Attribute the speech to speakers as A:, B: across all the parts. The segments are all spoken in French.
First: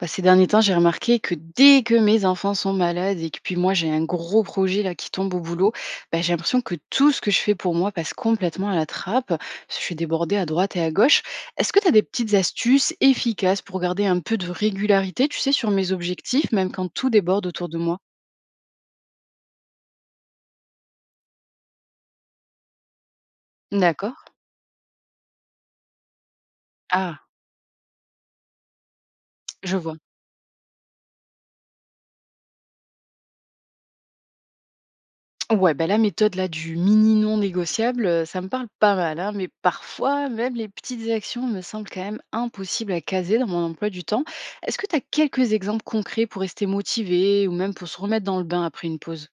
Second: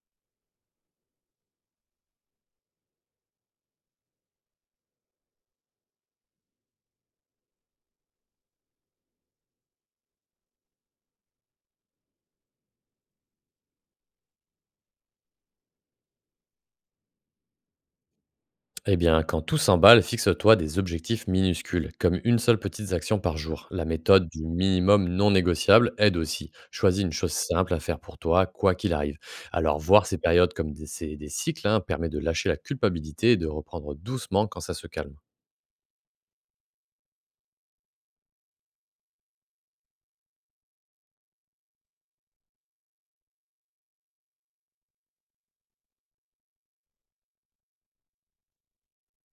A: Bah, ces derniers temps, j'ai remarqué que dès que mes enfants sont malades et que puis moi j'ai un gros projet là qui tombe au boulot, bah, j'ai l'impression que tout ce que je fais pour moi passe complètement à la trappe. Je suis débordée à droite et à gauche. Est-ce que tu as des petites astuces efficaces pour garder un peu de régularité, tu sais, sur mes objectifs, même quand tout déborde autour de moi?
B: Eh bien, quand tout s'emballe, fixe-toi des objectifs minuscules, comme une seule petite action par jour. La
A: D'accord.
B: méthode du minimum non négociable aide aussi. Choisis une
A: Ah,
B: chose simple à faire pour toi, quoi qu'il arrive.
A: je
B: Alors,
A: vois.
B: voir ces périodes comme des cycles hein, permet de lâcher la culpabilité et de reprendre doucement quand ça se calme.
A: Ouais, bah, la méthode là du mini non négociable, ça me parle pas mal, hein, mais parfois même les petites actions me semblent quand même impossibles à caser dans mon emploi du temps. Est-ce que tu as quelques exemples concrets pour rester motivé ou même pour se remettre dans le bain après une pause?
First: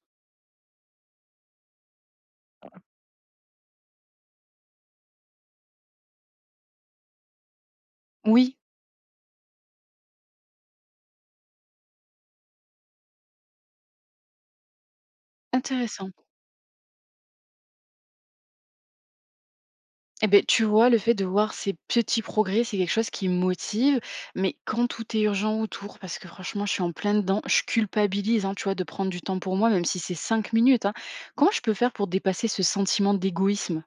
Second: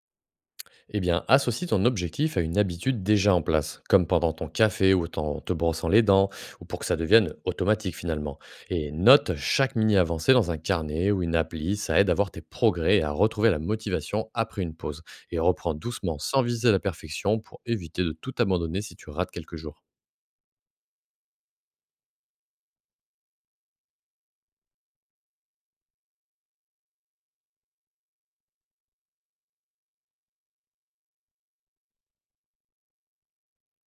B: Eh bien, associe ton objectif à une habitude déjà en place, comme pendant ton café ou en te brossant les dents, ou pour que ça devienne automatique finalement.
A: Oui,
B: Et note chaque mini-avancée dans un carnet ou une appli, ça aide à voir tes progrès et à retrouver la motivation après une pause. Et reprends
A: intéressant.
B: doucement sans viser la perfection pour éviter de tout abandonner si tu rates quelques jours.
A: Eh ben, tu vois, le fait de voir ces petits progrès, c'est quelque chose qui me motive, mais quand tout est urgent autour, parce que franchement, je suis en plein dedans, je culpabilise, hein, tu vois, de prendre du temps pour moi, même si c'est 5 minutes, hein. Comment je peux faire pour dépasser ce sentiment d'égoïsme?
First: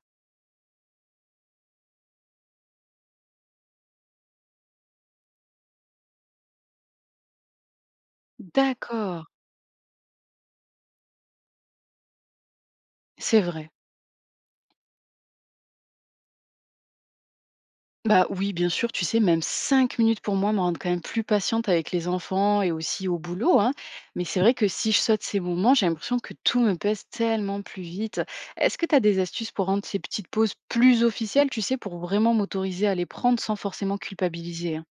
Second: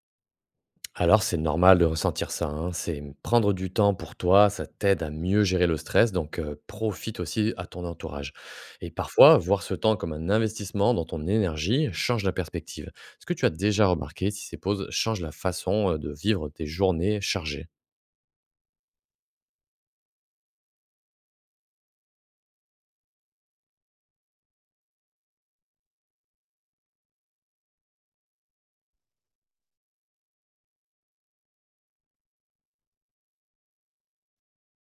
B: Alors, c'est normal de ressentir ça, hein. C'est prendre du temps pour toi, ça t'aide à mieux gérer le stress, donc profite aussi à ton entourage. Et
A: D'accord,
B: parfois, voir ce temps comme un investissement dans ton énergie change la perspective. Est-ce que
A: c'est
B: tu as
A: vrai.
B: déjà remarqué si ces pauses changent la façon de vivre tes journées chargées?
A: Bah oui, bien sûr, tu sais, même 5 minutes pour moi me rendent quand même plus patiente avec les enfants et aussi au boulot, hein. Mais c'est vrai que si je saute ces moments, j'ai l'impression que tout me pèse tellement plus vite. Est-ce que tu as des astuces pour rendre ces petites pauses plus officielles, tu sais, pour vraiment m'autoriser à les prendre sans forcément culpabiliser, hein?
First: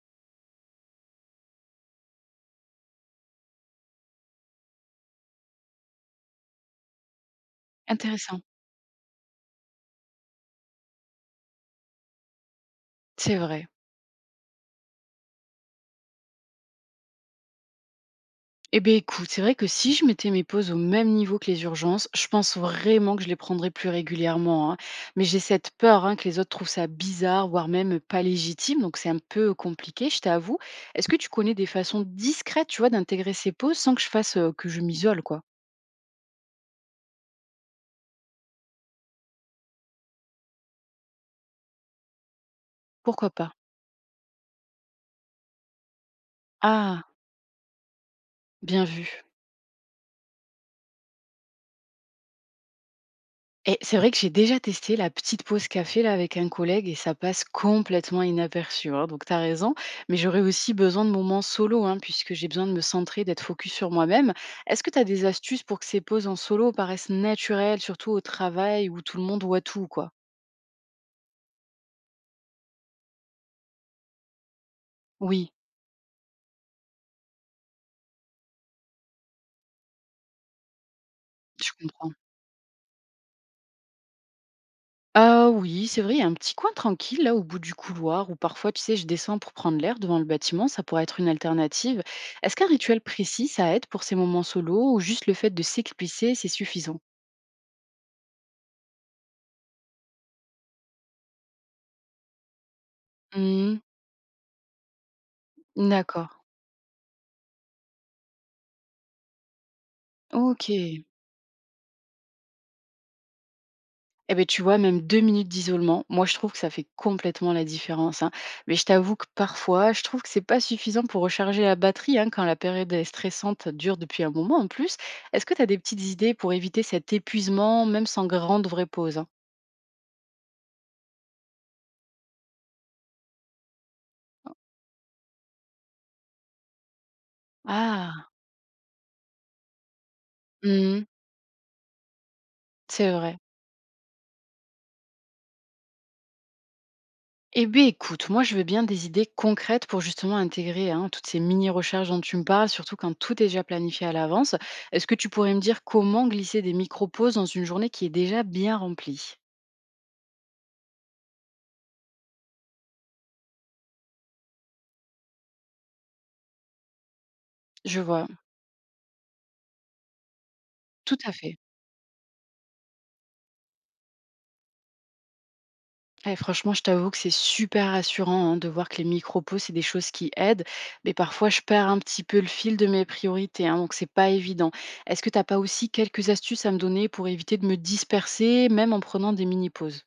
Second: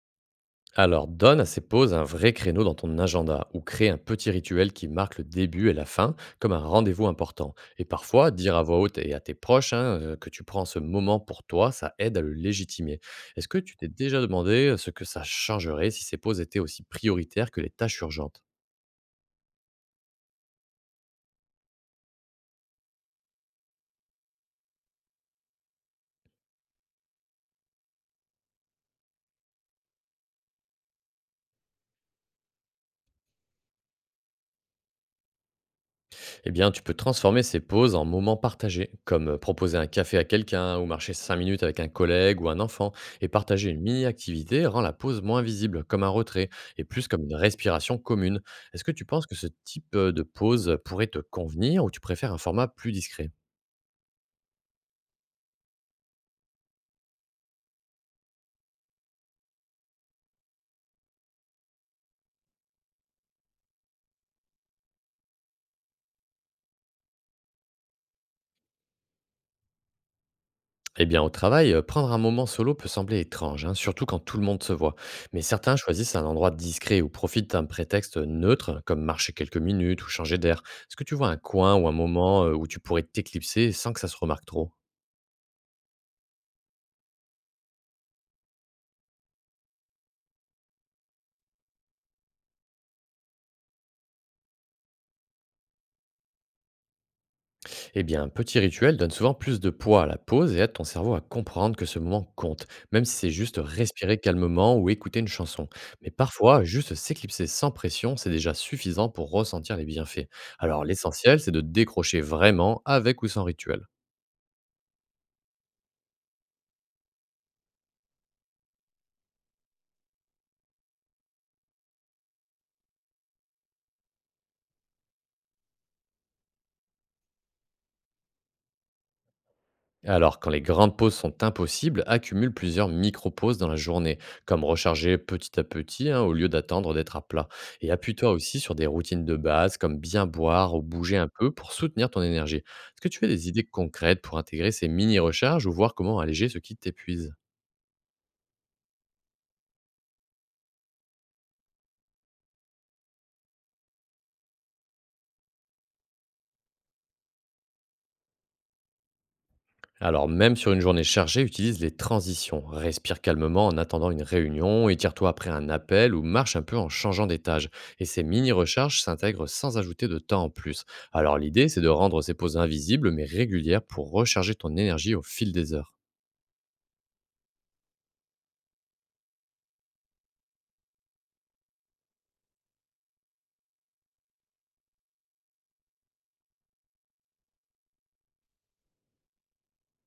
B: Alors, donne à ces pauses un vrai créneau dans ton agenda ou crée un petit rituel qui marque le début et la fin, comme un rendez-vous important. Et parfois,
A: Intéressant,
B: dire à voix haute et à tes proches hein, que tu prends ce moment pour toi, ça aide à le légitimer.
A: c'est
B: Est-ce que
A: vrai.
B: tu t'es déjà demandé ce que ça changerait si ces pauses étaient aussi prioritaires que les tâches urgentes?
A: Eh beh, écoute, c'est vrai que si je mettais mes pauses au même niveau que les urgences, je pense vraiment que je les prendrais plus régulièrement, hein. Mais j'ai cette peur hein, que les autres trouvent ça bizarre, voire même pas légitime. Donc c'est un peu compliqué, je t'avoue. Est-ce que tu connais des façons discrètes, tu vois, d'intégrer ces pauses sans que je fasse que je m'isole, quoi?
B: Eh bien, tu peux transformer ces pauses en moments partagés, comme proposer un café à quelqu'un ou marcher 5 minutes avec un collègue ou un enfant. Et
A: Pourquoi pas?
B: partager une mini-activité rend la pause moins visible, comme un retrait, et
A: Ah,
B: plus comme une respiration commune. Est-ce
A: bien
B: que tu
A: vu.
B: penses que ce type de pause pourrait te convenir ou tu préfères un format plus discret?
A: Et c'est vrai que j'ai déjà testé la petite pause café là avec un collègue et ça passe complètement inaperçu, hein, donc tu as raison, mais j'aurais aussi besoin de moments solo hein, puisque j'ai besoin de me centrer, d'être focus sur moi-même. Est-ce que tu as des astuces pour que ces pauses en solo paraissent naturelles, surtout au travail où tout le monde voit tout quoi?
B: Eh bien, au travail, prendre un moment solo peut sembler étrange, hein, surtout quand tout le monde se voit. Mais
A: Oui,
B: certains choisissent un endroit discret ou profitent d'un prétexte neutre, comme marcher quelques minutes ou changer d'air. Est-ce que tu vois un
A: je
B: coin ou un
A: comprends.
B: moment où tu pourrais t'éclipser sans que ça se remarque trop?
A: Ah oui, c'est vrai, il y a un petit coin tranquille là au bout du couloir où parfois tu sais je descends pour prendre l'air devant le bâtiment, ça pourrait être une alternative. Est-ce qu'un rituel précis ça aide pour ces moments solo ou juste le fait de s'éclipser c'est suffisant?
B: Eh bien, un petit rituel donne souvent plus de poids à la pause et aide ton cerveau à comprendre que ce moment compte, même si c'est juste
A: Mmh.
B: respirer calmement ou écouter une chanson. Mais
A: D'accord.
B: parfois, juste s'éclipser sans pression, c'est déjà suffisant pour ressentir les bienfaits. Alors
A: OK.
B: l'essentiel, c'est de décrocher vraiment avec ou sans rituel.
A: Eh beh, tu vois, même 2 minutes d'isolement, moi, je trouve que ça fait complètement la différence, hein. Mais je t'avoue que parfois, je trouve que c'est pas suffisant pour recharger la batterie, hein, quand la période est stressante, dure depuis un moment en plus. Est-ce que tu as des petites idées pour éviter cet épuisement, même sans grande vraie pause, hein?
B: Alors, quand les grandes pauses sont impossibles, accumule plusieurs micro-pauses dans la journée, comme recharger petit à petit hein, au lieu d'attendre d'être à plat. Et
A: Ah!
B: appuie-toi aussi sur des routines de base, comme bien boire ou
A: Mmh.
B: bouger un peu pour soutenir ton énergie. Est-ce que
A: C'est
B: tu as
A: vrai.
B: des idées concrètes pour intégrer ces mini-recharges ou voir comment alléger ce qui t'épuise?
A: Eh beh, écoute, moi, je veux bien des idées concrètes pour justement intégrer hein, toutes ces mini-recherches dont tu me parles, surtout quand tout est déjà planifié à l'avance. Est-ce que tu pourrais me dire comment glisser des micro-pauses dans une journée qui est déjà bien remplie?
B: Alors, même sur une journée chargée, utilise les transitions. Respire calmement en attendant une réunion, étire-toi après un appel ou marche un peu en changeant d'étage.
A: Je
B: Et ces
A: vois,
B: mini-recharges s'intègrent sans ajouter de temps en plus.
A: tout à
B: Alors,
A: fait.
B: l'idée, c'est de rendre ces pauses invisibles mais régulières pour recharger ton énergie au fil des heures.
A: Eh, franchement, je t'avoue que c'est super rassurant hein, de voir que les micro-pauses, c'est des choses qui aident, mais parfois je perds un petit peu le fil de mes priorités, hein, donc c'est pas évident. Est-ce que t'as pas aussi quelques astuces à me donner pour éviter de me disperser, même en prenant des mini-pauses?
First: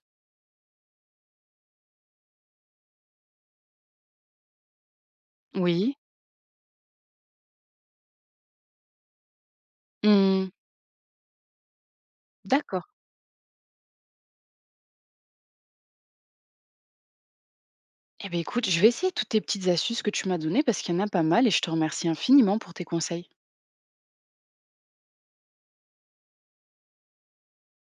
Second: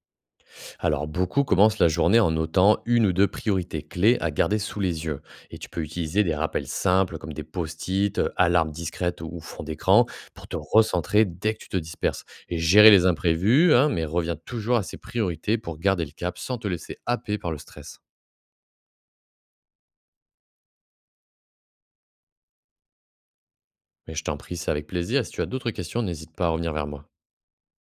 B: Alors, beaucoup commencent la journée en notant une ou deux priorités clés à garder sous les yeux. Et tu peux
A: Oui.
B: utiliser des rappels simples comme des post-it, alarmes discrètes ou fond d'écran
A: Hmm.
B: pour te recentrer dès que tu te disperses. Et
A: D'accord.
B: gérer les imprévus, hein, mais reviens toujours à ces priorités pour garder le cap sans te laisser happer par le stress.
A: Eh bien, écoute, je vais essayer toutes tes petites astuces que tu m'as données parce qu'il y en a pas mal et je te remercie infiniment pour tes conseils.
B: Mais je t'en prie, c'est avec plaisir. Et si tu as d'autres questions, n'hésite pas à revenir vers moi.